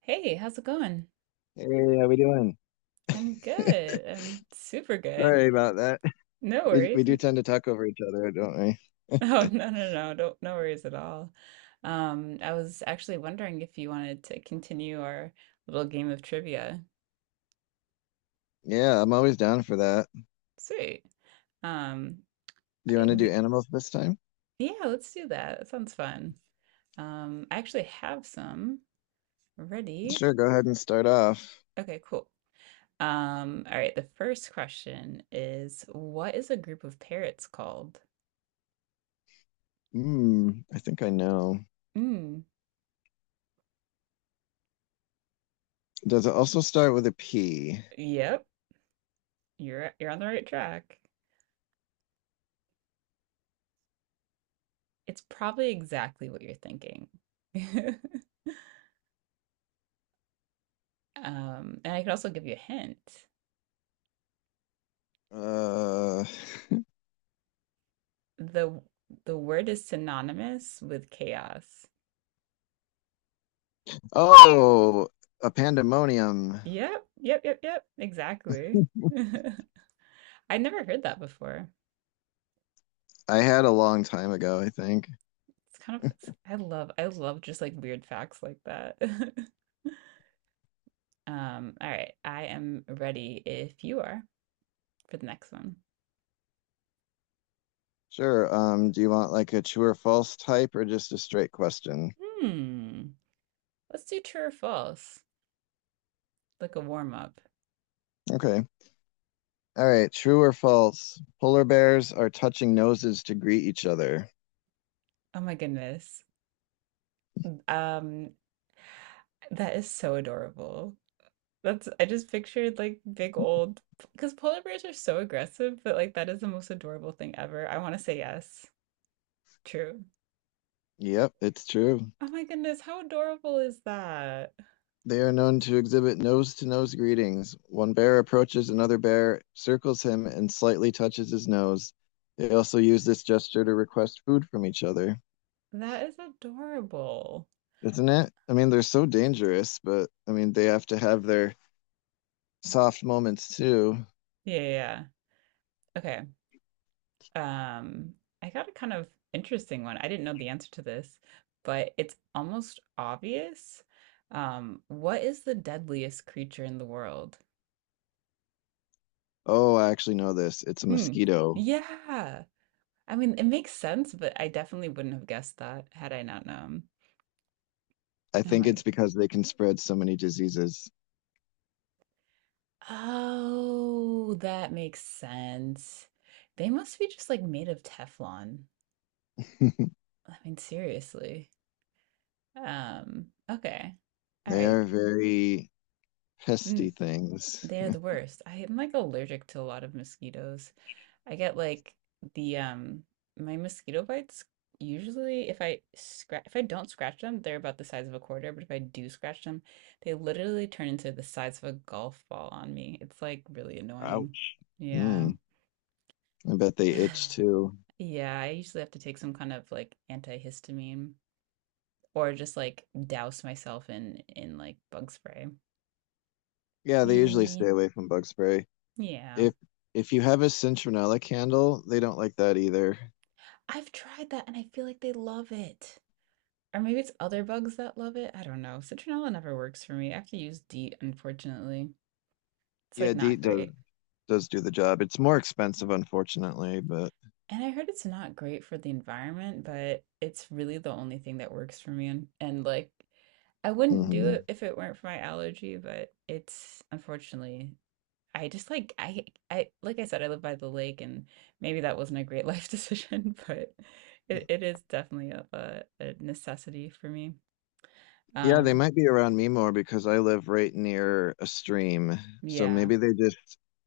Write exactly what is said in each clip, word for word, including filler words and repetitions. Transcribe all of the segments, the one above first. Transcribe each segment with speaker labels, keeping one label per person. Speaker 1: Hey, how's it going?
Speaker 2: Hey, how we doing?
Speaker 1: I'm good. I'm super good.
Speaker 2: Sorry about that.
Speaker 1: No
Speaker 2: We we
Speaker 1: worries.
Speaker 2: do tend to talk over each other, don't we?
Speaker 1: No, no, no, no, don't, no worries at all. Um, I was actually wondering if you wanted to continue our little game of trivia.
Speaker 2: Yeah, I'm always down for that.
Speaker 1: Sweet. Um,
Speaker 2: Do you
Speaker 1: I-
Speaker 2: want to do
Speaker 1: we,
Speaker 2: animals this time?
Speaker 1: yeah, let's do that. That sounds fun. Um, I actually have some ready.
Speaker 2: Sure, go ahead and start off.
Speaker 1: Okay, cool. Um, all right, the first question is, what is a group of parrots called?
Speaker 2: Hmm, I think I know.
Speaker 1: Mm,
Speaker 2: Does it also start with a P?
Speaker 1: yep. You're you're on the right track. It's probably exactly what you're thinking. Um, and I could also give you a hint.
Speaker 2: Uh,
Speaker 1: The the word is synonymous with chaos.
Speaker 2: oh, a pandemonium.
Speaker 1: Yep, yep, yep, yep, exactly. I never heard that before.
Speaker 2: I had a long time ago, I think.
Speaker 1: It's kind of it's- I love I love just like weird facts like that. Um, all right, I am ready if you are for the next one.
Speaker 2: Sure. Um, do you want like a true or false type or just a straight question?
Speaker 1: Hmm. Let's do true or false, like a warm up.
Speaker 2: Okay. All right, true or false? Polar bears are touching noses to greet each other.
Speaker 1: Oh my goodness. Um, that is so adorable. That's I just pictured like big old because polar bears are so aggressive, but like that is the most adorable thing ever. I want to say yes. True.
Speaker 2: Yep, it's true.
Speaker 1: Oh my goodness, how adorable is that?
Speaker 2: They are known to exhibit nose to nose greetings. One bear approaches another bear, circles him, and slightly touches his nose. They also use this gesture to request food from each other.
Speaker 1: That is adorable.
Speaker 2: Isn't it? I mean, they're so dangerous, but I mean, they have to have their soft moments too.
Speaker 1: Yeah, yeah, yeah. Okay. Um, I got a kind of interesting one. I didn't know the answer to this, but it's almost obvious. Um, what is the deadliest creature in the world?
Speaker 2: Oh, I actually know this. It's a
Speaker 1: Hmm.
Speaker 2: mosquito.
Speaker 1: Yeah. I mean, it makes sense, but I definitely wouldn't have guessed that had I not known.
Speaker 2: I
Speaker 1: Oh
Speaker 2: think
Speaker 1: my God.
Speaker 2: it's because they can spread so many diseases.
Speaker 1: Oh, that makes sense. They must be just like made of Teflon. I mean, seriously. Um, okay. All
Speaker 2: They
Speaker 1: right.
Speaker 2: are very
Speaker 1: Mm,
Speaker 2: pesty things.
Speaker 1: they are the worst. I am like allergic to a lot of mosquitoes. I get like the um my mosquito bites usually if I scratch if I don't scratch them, they're about the size of a quarter, but if I do scratch them, they literally turn into the size of a golf ball on me. It's like really annoying.
Speaker 2: Ouch.
Speaker 1: Yeah.
Speaker 2: Mm, I bet they itch too.
Speaker 1: Yeah, I usually have to take some kind of like antihistamine or just like douse myself in in like bug spray.
Speaker 2: Yeah, they usually stay
Speaker 1: Yee.
Speaker 2: away from bug spray.
Speaker 1: Yeah.
Speaker 2: If if you have a citronella candle, they don't like that either.
Speaker 1: I've tried that and I feel like they love it. Or maybe it's other bugs that love it, I don't know. Citronella never works for me. I have to use DEET, unfortunately. It's,
Speaker 2: Yeah,
Speaker 1: like,
Speaker 2: DEET
Speaker 1: not
Speaker 2: does
Speaker 1: great.
Speaker 2: does do the job. It's more expensive, unfortunately, but
Speaker 1: And I heard it's not great for the environment, but it's really the only thing that works for me, and and, like, I wouldn't do it
Speaker 2: mhm.
Speaker 1: if it weren't for my allergy, but it's unfortunately I just, like, I I like I said, I live by the lake, and maybe that wasn't a great life decision, but it it is definitely a a a necessity for me.
Speaker 2: Yeah, they
Speaker 1: Um,
Speaker 2: might be around me more because I live right near a stream. So
Speaker 1: yeah.
Speaker 2: maybe they just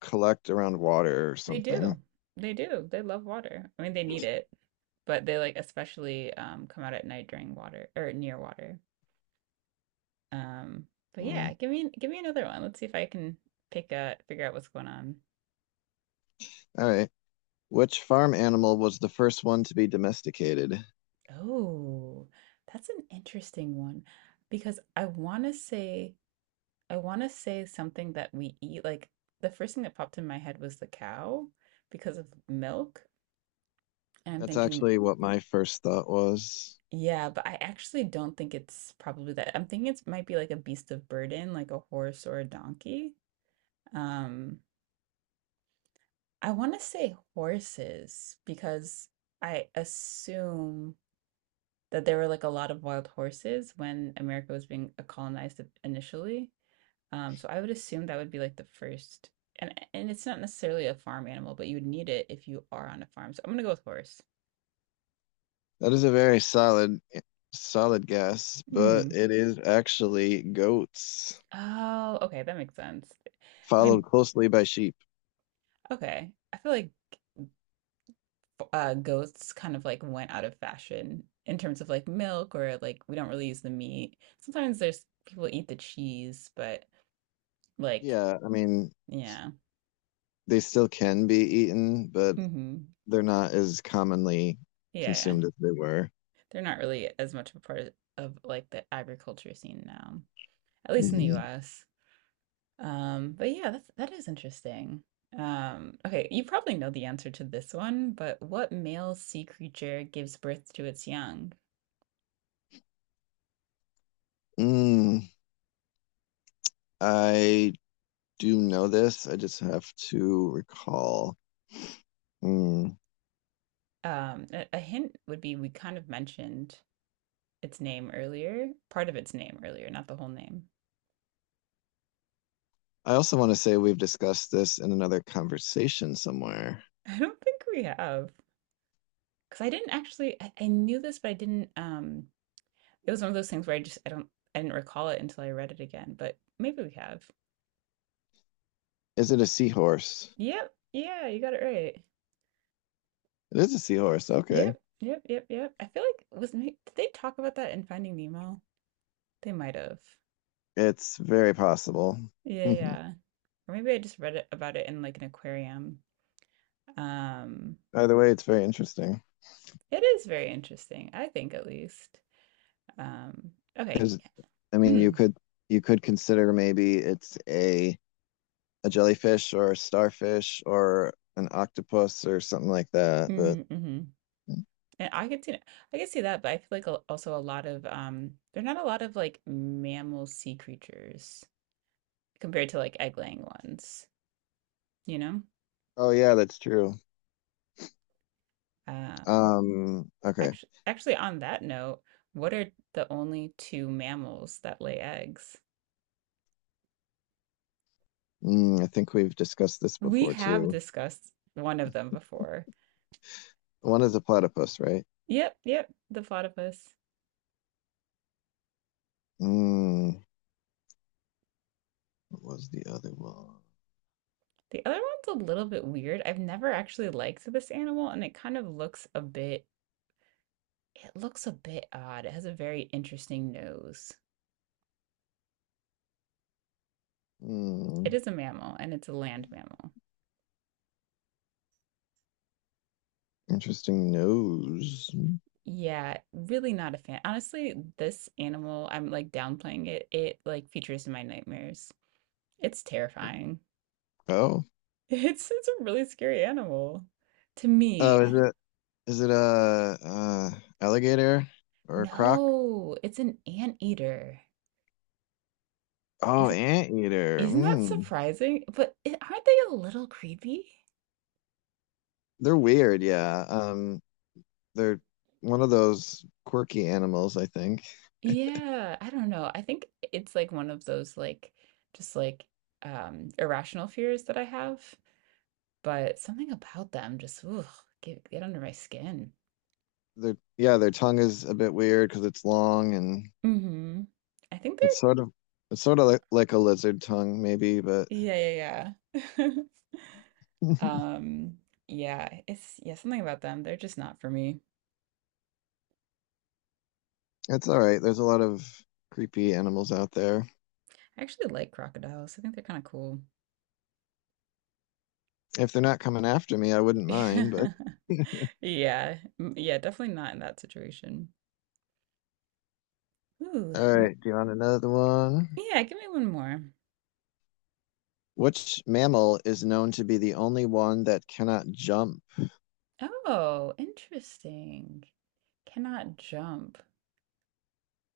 Speaker 2: collect around water or
Speaker 1: They
Speaker 2: something.
Speaker 1: do. They do. They love water. I mean, they need it, but they like especially um come out at night during water or near water. Um, but yeah,
Speaker 2: Mm.
Speaker 1: give me give me another one. Let's see if I can pick a figure out what's going on.
Speaker 2: All right. Which farm animal was the first one to be domesticated?
Speaker 1: Oh, that's an interesting one because I want to say I want to say something that we eat. Like the first thing that popped in my head was the cow because of milk. And I'm
Speaker 2: That's
Speaker 1: thinking,
Speaker 2: actually what my first thought was.
Speaker 1: yeah, but I actually don't think it's probably that. I'm thinking it might be like a beast of burden, like a horse or a donkey. Um, I want to say horses because I assume that there were like a lot of wild horses when America was being colonized initially. Um, so I would assume that would be like the first, and and it's not necessarily a farm animal, but you would need it if you are on a farm. So I'm gonna go with horse.
Speaker 2: That is a very solid, solid guess, but
Speaker 1: Mm.
Speaker 2: it is actually goats,
Speaker 1: Oh, okay, that makes sense. I mean,
Speaker 2: followed closely by sheep.
Speaker 1: okay. I feel like uh, goats kind of like went out of fashion in terms of like milk or like we don't really use the meat. Sometimes there's people eat the cheese, but like
Speaker 2: Yeah, I mean,
Speaker 1: yeah,
Speaker 2: they still can be eaten, but
Speaker 1: hmm,
Speaker 2: they're not as commonly
Speaker 1: yeah, yeah.
Speaker 2: consumed as they were.
Speaker 1: They're not really as much of a part of, of like the agriculture scene now, at least in the
Speaker 2: Hmm.
Speaker 1: U S. Um, but yeah, that's that is interesting. Um, okay, you probably know the answer to this one, but what male sea creature gives birth to its young?
Speaker 2: Mm, I do know this. I just have to recall. Mm.
Speaker 1: Um, a, a hint would be we kind of mentioned its name earlier, part of its name earlier, not the whole name.
Speaker 2: I also want to say we've discussed this in another conversation somewhere.
Speaker 1: I don't think we have. Because I didn't actually, I, I knew this, but I didn't. Um, it was one of those things where I just, I don't, I didn't recall it until I read it again. But maybe we have.
Speaker 2: Is it a seahorse?
Speaker 1: Yep. Yeah, you got it right.
Speaker 2: It is a seahorse. Okay.
Speaker 1: Yep. Yep. Yep. Yep. I feel like was may- did they talk about that in Finding Nemo? They might have.
Speaker 2: It's very possible.
Speaker 1: Yeah.
Speaker 2: Mhm.
Speaker 1: Yeah. Or maybe I just read it about it in like an aquarium. Um,
Speaker 2: Either way, it's very interesting
Speaker 1: it is very interesting. I think at least. Um, okay.
Speaker 2: because I mean, you
Speaker 1: Mm.
Speaker 2: could you could consider maybe it's a a jellyfish or a starfish or an octopus or something like that. But
Speaker 1: Mm-hmm, mm-hmm. And I could see that. I could see that, but I feel like al- also a lot of um there are not a lot of like mammal sea creatures compared to like egg-laying ones, you know?
Speaker 2: oh yeah, that's true.
Speaker 1: Um
Speaker 2: Um, okay.
Speaker 1: Actually, actually on that note, what are the only two mammals that lay eggs?
Speaker 2: Mm, I think we've discussed this
Speaker 1: We
Speaker 2: before
Speaker 1: have
Speaker 2: too.
Speaker 1: discussed one of them before.
Speaker 2: One is a platypus, right?
Speaker 1: Yep, yep, the platypus.
Speaker 2: Mm, what was the other one?
Speaker 1: The other one's a little bit weird. I've never actually liked this animal and it kind of looks a bit it looks a bit odd. It has a very interesting nose. It
Speaker 2: Mm,
Speaker 1: is a mammal and it's a land mammal.
Speaker 2: interesting nose.
Speaker 1: Yeah, really not a fan. Honestly, this animal, I'm like downplaying it. It like features in my nightmares. It's terrifying.
Speaker 2: Oh,
Speaker 1: It's it's a really scary animal to me.
Speaker 2: oh, is
Speaker 1: I-
Speaker 2: it? Is it a, uh alligator or a croc?
Speaker 1: no, it's an anteater.
Speaker 2: Oh,
Speaker 1: Isn't
Speaker 2: anteater.
Speaker 1: isn't that
Speaker 2: Mm.
Speaker 1: surprising? But i- aren't they a little creepy?
Speaker 2: They're weird, yeah. Um, they're one of those quirky animals, I think.
Speaker 1: Yeah, I don't know. I think it's like one of those like just like um irrational fears that I have. But something about them just, ugh, get get under my skin.
Speaker 2: They're yeah, their tongue is a bit weird because it's long and
Speaker 1: Mhm. I think
Speaker 2: it's
Speaker 1: they're
Speaker 2: sort of it's sort of like, like a lizard tongue, maybe, but
Speaker 1: yeah, yeah, yeah. Um, yeah, it's yeah, something about them, they're just not for me.
Speaker 2: it's all right. There's a lot of creepy animals out there.
Speaker 1: I actually like crocodiles. I think they're kind of cool.
Speaker 2: If they're not coming after me, I wouldn't mind, but
Speaker 1: Yeah. Mm, yeah, definitely not in that situation. Ooh,
Speaker 2: all
Speaker 1: well,
Speaker 2: right, do you want another one?
Speaker 1: yeah, give me one more.
Speaker 2: Which mammal is known to be the only one that cannot jump?
Speaker 1: Oh, interesting. Cannot jump.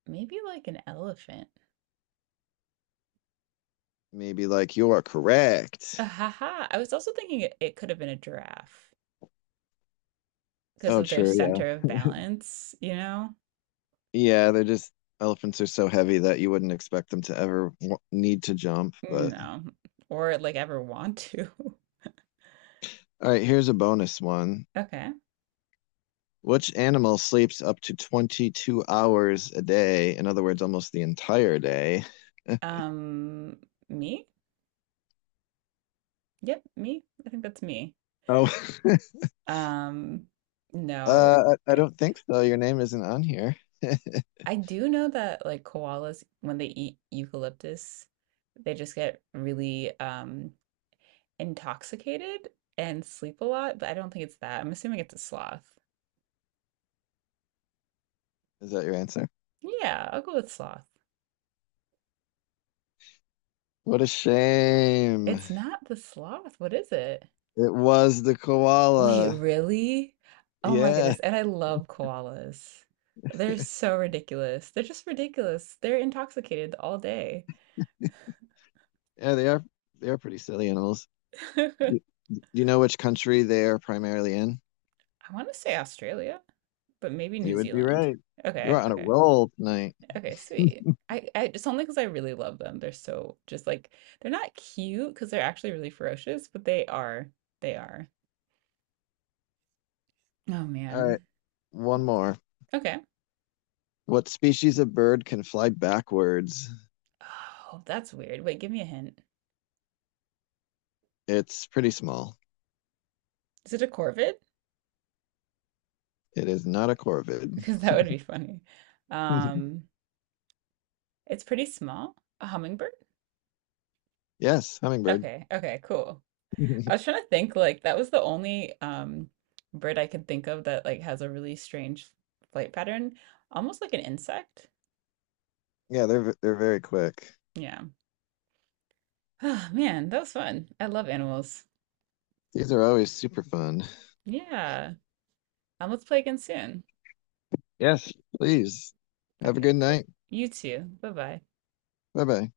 Speaker 1: Maybe like an elephant.
Speaker 2: Maybe like you are
Speaker 1: Ah,
Speaker 2: correct.
Speaker 1: ha ha. I was also thinking it, it could have been a giraffe. 'Cause
Speaker 2: Oh,
Speaker 1: of their
Speaker 2: true. Yeah.
Speaker 1: center of balance, you know?
Speaker 2: Yeah. They're just elephants are so heavy that you wouldn't expect them to ever w- need to jump. But
Speaker 1: No, or, like, ever want to.
Speaker 2: all right, here's a bonus one.
Speaker 1: Okay.
Speaker 2: Which animal sleeps up to twenty-two hours a day? In other words, almost the entire day.
Speaker 1: Um, Me? Yep, me. I think that's me.
Speaker 2: Oh,
Speaker 1: Um, no,
Speaker 2: uh, I I
Speaker 1: eh
Speaker 2: don't think so. Your name isn't on here. Is
Speaker 1: I do know that, like, koalas, when they eat eucalyptus, they just get really, um, intoxicated and sleep a lot, but I don't think it's that. I'm assuming it's a sloth.
Speaker 2: that your answer?
Speaker 1: Yeah, I'll go with sloth.
Speaker 2: What a shame.
Speaker 1: It's not the sloth. What is it?
Speaker 2: It was the
Speaker 1: Wait,
Speaker 2: koala.
Speaker 1: really? Oh my
Speaker 2: Yeah,
Speaker 1: goodness. And I love koalas. They're so ridiculous. They're just ridiculous. They're intoxicated all day.
Speaker 2: yeah, they are they are pretty silly animals.
Speaker 1: I
Speaker 2: Do do you know which country they are primarily in?
Speaker 1: want to say Australia, but maybe New
Speaker 2: You would be
Speaker 1: Zealand.
Speaker 2: right. You are
Speaker 1: Okay,
Speaker 2: on a
Speaker 1: okay,
Speaker 2: roll tonight.
Speaker 1: okay, sweet. I, I it's only because I really love them. They're so just like they're not cute because they're actually really ferocious, but they are. They are. Oh
Speaker 2: All right,
Speaker 1: man.
Speaker 2: one more.
Speaker 1: Okay.
Speaker 2: What species of bird can fly backwards?
Speaker 1: Oh, that's weird. Wait, give me a hint.
Speaker 2: It's pretty small.
Speaker 1: Is it a corvid?
Speaker 2: It is not a corvid.
Speaker 1: Because that would be funny. Um, It's pretty small. A hummingbird?
Speaker 2: Yes, hummingbird.
Speaker 1: Okay, okay, cool. I was trying to think like that was the only um bird I could think of that like has a really strange flight pattern, almost like an insect.
Speaker 2: Yeah, they're v- they're very quick.
Speaker 1: Yeah. Oh man, that was fun. I love animals.
Speaker 2: These are always super fun.
Speaker 1: Yeah. Um, let's play again soon.
Speaker 2: Yes, please. Have a
Speaker 1: Okay,
Speaker 2: good
Speaker 1: cool.
Speaker 2: night.
Speaker 1: You too. Bye-bye.
Speaker 2: Bye bye.